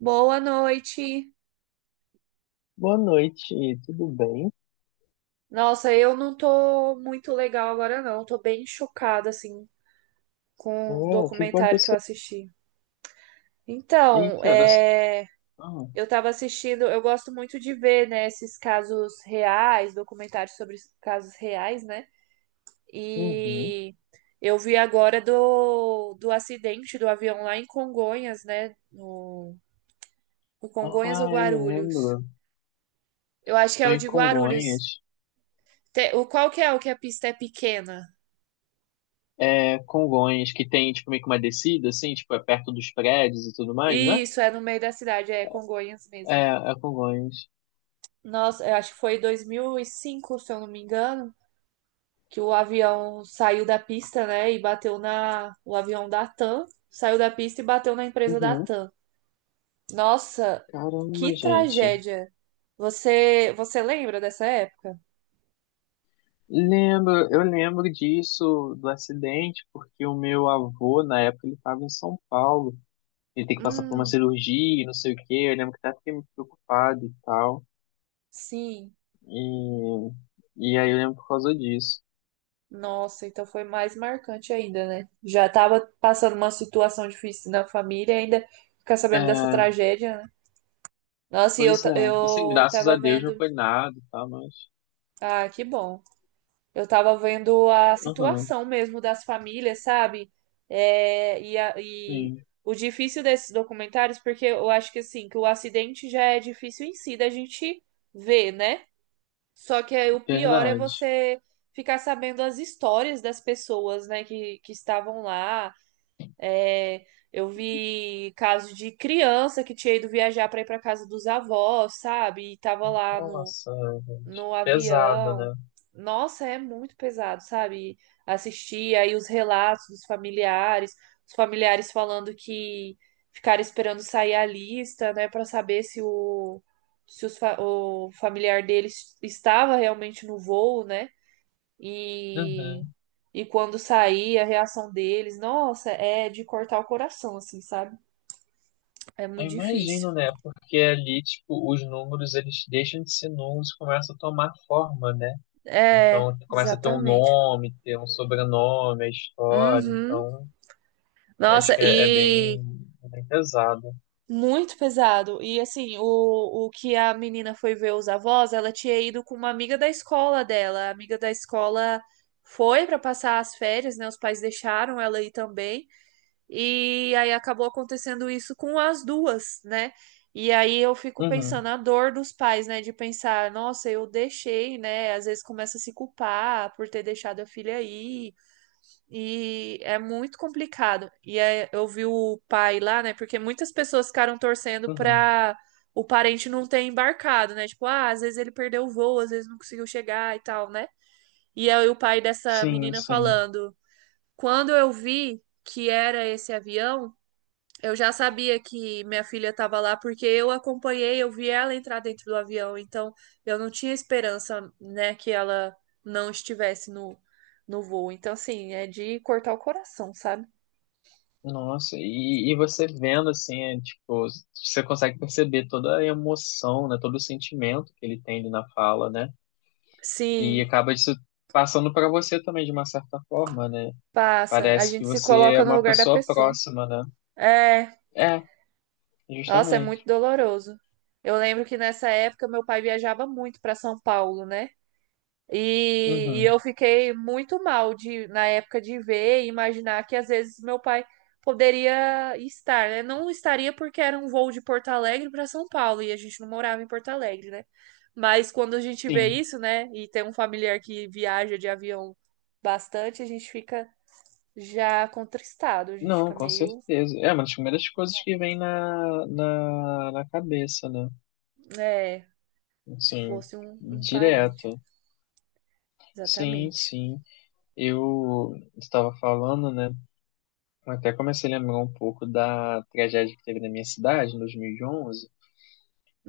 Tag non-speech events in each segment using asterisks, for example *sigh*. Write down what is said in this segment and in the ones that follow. Boa noite. Boa noite, tudo bem? Nossa, eu não tô muito legal agora, não. Tô bem chocada, assim, É, com o o que documentário que eu aconteceu? assisti. Então, Eita. É... Ah, eu tava assistindo, eu gosto muito de ver, né, esses casos reais, documentários sobre casos reais, né? uhum. E eu vi agora do acidente do avião lá em Congonhas, né? No, no Congonhas ou Ah, eu Guarulhos? lembro. Eu acho que é Foi o em de Guarulhos. Congonhas. O qual que é o que a pista é pequena? É, Congonhas, que tem, tipo, meio que uma descida, assim, tipo, é perto dos prédios e tudo mais, né? Isso, é no meio da cidade, é Congonhas É, mesmo. é Congonhas. Nossa, eu acho que foi 2005, se eu não me engano, que o avião saiu da pista, né, e bateu na... O avião da TAM saiu da pista e bateu na empresa da Uhum. TAM. Nossa, Caramba, que gente. tragédia. Você lembra dessa época? Lembro, eu lembro disso, do acidente, porque o meu avô, na época, ele estava em São Paulo. Ele tem que passar por uma Hum, cirurgia, e não sei o quê. Eu lembro que até fiquei muito preocupado e tal. sim. E, e aí eu lembro por causa disso. Nossa, então foi mais marcante ainda, né? Já tava passando uma situação difícil na família, ainda ficar sabendo dessa É, tragédia, né? Nossa, e pois é. Assim, eu graças a tava Deus não vendo. foi nada e tal, mas. Ah, que bom. Eu tava vendo a Aham, situação mesmo das famílias, sabe? E sim, o difícil desses documentários, porque eu acho que assim, que o acidente já é difícil em si da gente ver, né? Só que aí o pior é verdade. você ficar sabendo as histórias das pessoas, né, que estavam lá. É, eu vi caso de criança que tinha ido viajar para ir para casa dos avós, sabe? E tava lá Nossa, gente. no Pesada, avião. né? Nossa, é muito pesado, sabe? Assistir aí os relatos dos familiares, os familiares falando que ficaram esperando sair a lista, né, para saber se o se os fa- o familiar deles estava realmente no voo, né? E Uhum. e quando sair a reação deles, nossa, é de cortar o coração, assim, sabe? É Eu muito difícil. imagino, né? Porque ali, tipo, os números, eles deixam de ser números e começam a tomar forma, né? É, Então, começa a ter um exatamente. nome, ter um sobrenome, a história. Uhum. Então, acho Nossa, que é e bem, bem pesado. muito pesado. E assim, o que a menina foi ver os avós, ela tinha ido com uma amiga da escola dela. A amiga da escola foi para passar as férias, né? Os pais deixaram ela ir também. E aí acabou acontecendo isso com as duas, né? E aí eu fico Uhum, pensando a dor dos pais, né? De pensar, nossa, eu deixei, né? Às vezes começa a se culpar por ter deixado a filha aí. E é muito complicado. Eu vi o pai lá, né? Porque muitas pessoas ficaram torcendo uhum. pra o parente não ter embarcado, né? Tipo, ah, às vezes ele perdeu o voo, às vezes não conseguiu chegar e tal, né? E aí o pai dessa Sim, menina sim. falando: quando eu vi que era esse avião. Eu já sabia que minha filha estava lá porque eu acompanhei, eu vi ela entrar dentro do avião, então eu não tinha esperança, né, que ela não estivesse no voo. Então, assim, é de cortar o coração, sabe? Nossa, e você vendo assim, é, tipo, você consegue perceber toda a emoção, né, todo o sentimento que ele tem ali na fala, né? E Sim, acaba isso passando para você também de uma certa forma, né? passa. A Parece que gente se você é coloca no uma lugar da pessoa pessoa. próxima, né? É, É, nossa, é muito justamente. doloroso. Eu lembro que nessa época meu pai viajava muito para São Paulo, né? E Uhum. eu fiquei muito mal de, na época de ver e imaginar que às vezes meu pai poderia estar, né? Não estaria porque era um voo de Porto Alegre para São Paulo e a gente não morava em Porto Alegre, né? Mas quando a gente vê Sim. isso, né, e tem um familiar que viaja de avião bastante, a gente fica já contristado, a gente Não, fica com meio, certeza. É uma das primeiras coisas que vem na cabeça, né? né, se Assim, fosse um parente, direto. Sim, exatamente. sim. Eu estava falando, né? Eu até comecei a lembrar um pouco da tragédia que teve na minha cidade, em 2011,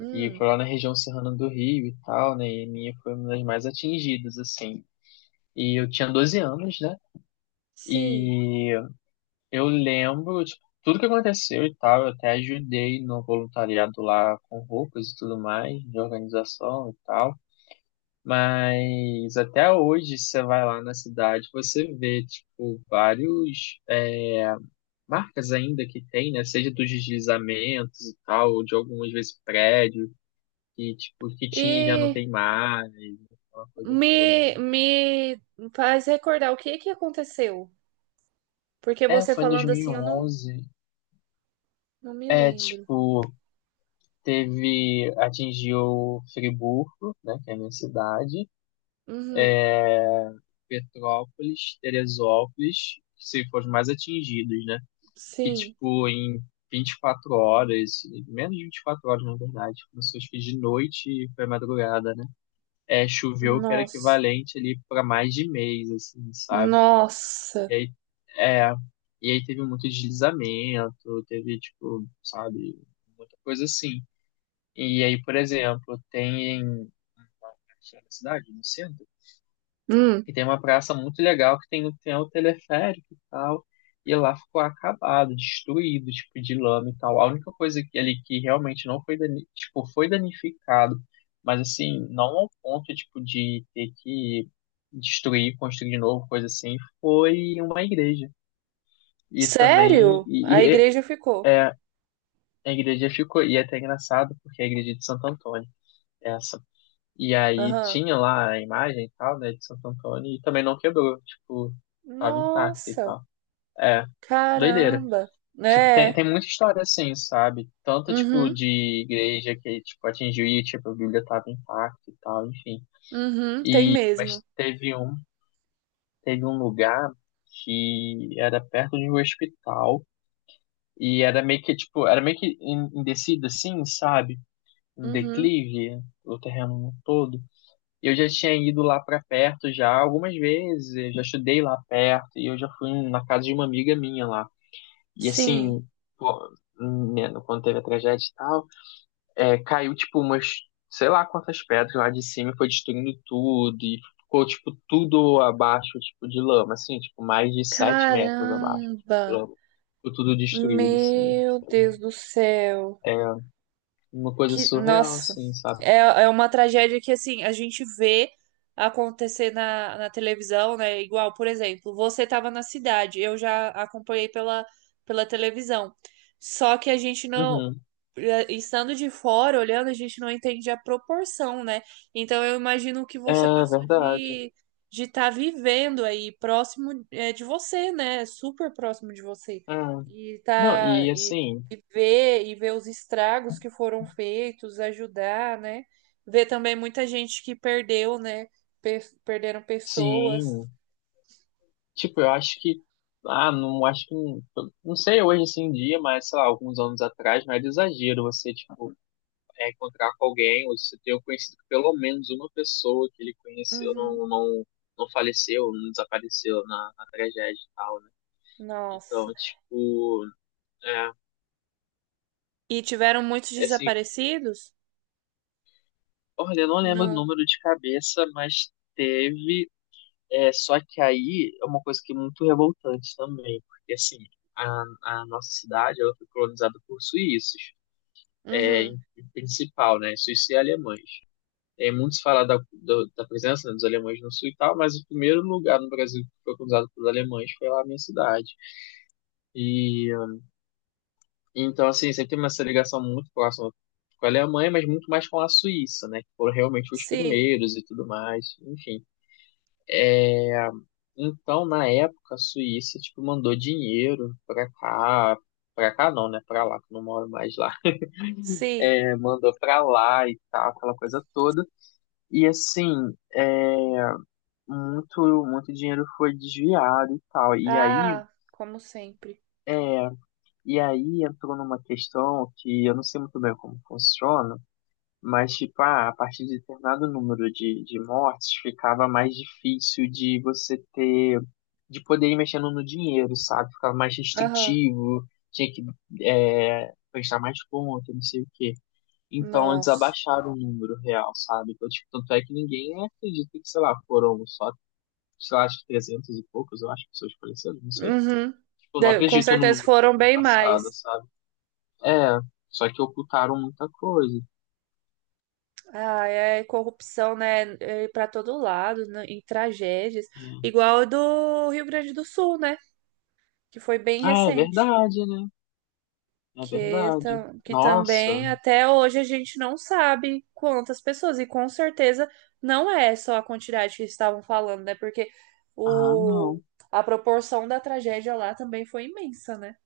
e foi lá na região serrana do Rio e tal, né? E a minha foi uma das mais atingidas, assim. E eu tinha 12 anos, né? sim. E eu lembro, tipo, tudo que aconteceu e tal. Eu até ajudei no voluntariado lá com roupas e tudo mais, de organização e tal. Mas até hoje, você vai lá na cidade, você vê, tipo, vários marcas ainda que tem, né? Seja dos deslizamentos e tal, ou de algumas vezes prédio, que, tipo, que tinha e já não E tem mais, aquela coisa toda, Me, né? me faz recordar o que que aconteceu. Porque É, você foi em dois falando mil e assim, eu não, onze não me É, lembro. tipo, teve, atingiu Friburgo, né, que é a minha cidade, Uhum, Petrópolis, Teresópolis, que se foram os mais atingidos, né? Que, sim. tipo, em 24 horas, menos de 24 horas, na verdade, começou acho que de noite e foi madrugada, né? É, choveu que era Nossa. equivalente ali para mais de mês, assim, sabe? Nossa. E aí, é, e aí teve muito deslizamento, teve, tipo, sabe, muita coisa assim. E aí, por exemplo, tem aqui na cidade, no centro. Hum, E tem uma praça muito legal que tem, o teleférico e tal. E lá ficou acabado, destruído, tipo, de lama e tal. A única coisa ali que realmente não foi, dani tipo, foi danificado, mas assim, não ao ponto, tipo, de ter que destruir, construir de novo, coisa assim, foi uma igreja. E também. sério? A igreja ficou. É, a igreja ficou, e é até engraçado, porque é a igreja de Santo Antônio, é essa e aí Aham. tinha lá a imagem e tal, né, de Santo Antônio, e também não quebrou, tipo, tava intacta e Nossa. tal. É, doideira. Caramba. Tipo, tem, É. tem muita história assim, sabe? Tanto, tipo, Uhum, de igreja que, tipo, atingiu e, tipo, a Bíblia tava intacta e tal, enfim. uhum, tem E, mesmo. mas teve um lugar que era perto de um hospital e era meio que, tipo, era meio que em descida assim, sabe? Um Uhum, declive, o terreno todo. Eu já tinha ido lá pra perto já algumas vezes, eu já estudei lá perto e eu já fui na casa de uma amiga minha lá. E sim. assim, pô, né, quando teve a tragédia e tal, caiu tipo umas, sei lá quantas pedras lá de cima e foi destruindo tudo e ficou tipo tudo abaixo, tipo de lama, assim, tipo mais de 7 metros abaixo tipo, de Caramba. lama. Ficou tudo destruído, assim. Meu Tipo, Deus do céu. é uma coisa Que, surreal, nossa, assim, sabe? É uma tragédia que, assim, a gente vê acontecer na televisão, né? Igual, por exemplo, você estava na cidade, eu já acompanhei pela, pela televisão. Só que a gente não, Uhum. eh, estando de fora, olhando, a gente não entende a proporção, né? Então, eu imagino o que É você passou verdade. De estar vivendo aí, próximo, eh, de você, né? Super próximo de você. É. E Não, tá. e E assim, e ver os estragos que foram feitos, ajudar, né? Ver também muita gente que perdeu, né? Perderam pessoas. sim, tipo, eu acho que, ah, não acho que, não sei hoje assim em dia, mas sei lá, alguns anos atrás não era exagero você, tipo, encontrar com alguém, ou você ter conhecido pelo menos uma pessoa que ele conheceu, Uhum. Não faleceu, não desapareceu na tragédia e tal, né? Nossa. Então, tipo, é, E tiveram muitos é assim, desaparecidos? olha, eu não E lembro o não. número de cabeça, mas teve. É, só que aí é uma coisa que é muito revoltante também, porque assim, a nossa cidade ela foi colonizada por suíços, é, Uhum. em, em principal, né? Suíços e alemães. É, muitos falam da, da presença, né, dos alemães no sul e tal, mas o primeiro lugar no Brasil que foi colonizado pelos alemães foi lá na minha cidade. E então, assim, sempre tem uma essa ligação muito próxima com a Alemanha, mas muito mais com a Suíça, né? Que foram realmente os Sim, primeiros e tudo mais, enfim. Então, na época, a Suíça, tipo, mandou dinheiro pra cá não, né? Pra lá, que eu não moro mais lá. sim. É, mandou pra lá e tal, aquela coisa toda. E assim, muito, muito dinheiro foi desviado e tal. Ah, como sempre. é, e aí entrou numa questão que eu não sei muito bem como funciona. Mas, tipo, ah, a partir de determinado número de mortes, ficava mais difícil de você ter, de poder ir mexendo no dinheiro, sabe? Ficava mais Aham. restritivo, tinha que prestar mais conta, não sei o quê. Então, eles Nossa. abaixaram o número real, sabe? Então, tipo, tanto é que ninguém acredita que, sei lá, foram só, sei lá, acho que 300 e poucos, eu acho, pessoas faleceram, não sei. Uhum. Tipo, não Com acredito no certeza número que foram foi bem passado, mais. sabe? É, só que ocultaram muita coisa. Ah, é corrupção, né? É para todo lado, né, em tragédias. Hum. Igual a do Rio Grande do Sul, né? Que foi bem Ah, é recente. verdade, né? É Que, verdade. Que Nossa. também até hoje a gente não sabe quantas pessoas. E com certeza não é só a quantidade que estavam falando, né? Porque Ah, o... não. a proporção da tragédia lá também foi imensa, né?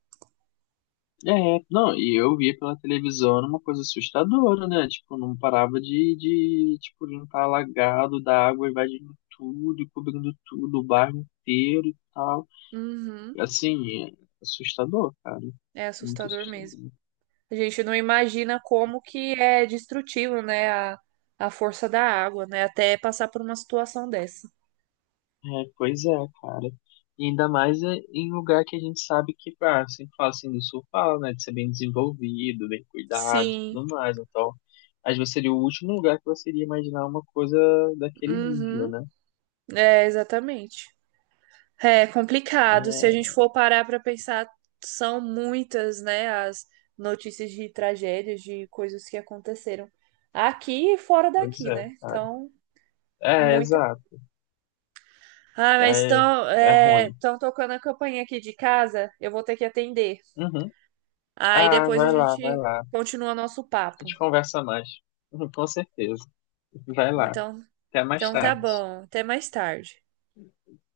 É, não, e eu via pela televisão era uma coisa assustadora, né? Tipo, não parava de tipo, de não estar alagado da água invadindo tudo, e cobrindo tudo, o bairro inteiro e tal. Uhum. Assim, é assustador, cara. É Muito assustador mesmo. assustador. A gente não imagina como que é destrutivo, né, a força da água, né, até passar por uma situação dessa. É, pois é, cara. E ainda mais é em lugar que a gente sabe que, ah, sempre fala assim do sul, fala, né, de ser bem desenvolvido, bem cuidado e Sim, tudo mais. Então, às vezes seria o último lugar que você iria imaginar uma coisa daquele nível, uhum, né? é, exatamente. É complicado, se a gente É, for parar para pensar, são muitas, né, as notícias de tragédias, de coisas que aconteceram aqui e fora pois daqui, é, né, cara. então, É, muita... exato. Ah, mas É, é ruim. tão tocando a campainha aqui de casa, eu vou ter que atender. Uhum. Aí Ah, depois a vai lá, vai gente lá. A continua nosso papo. gente conversa mais. *laughs* com certeza. Vai lá. Então, Até mais então tá tarde. bom. Até mais tarde.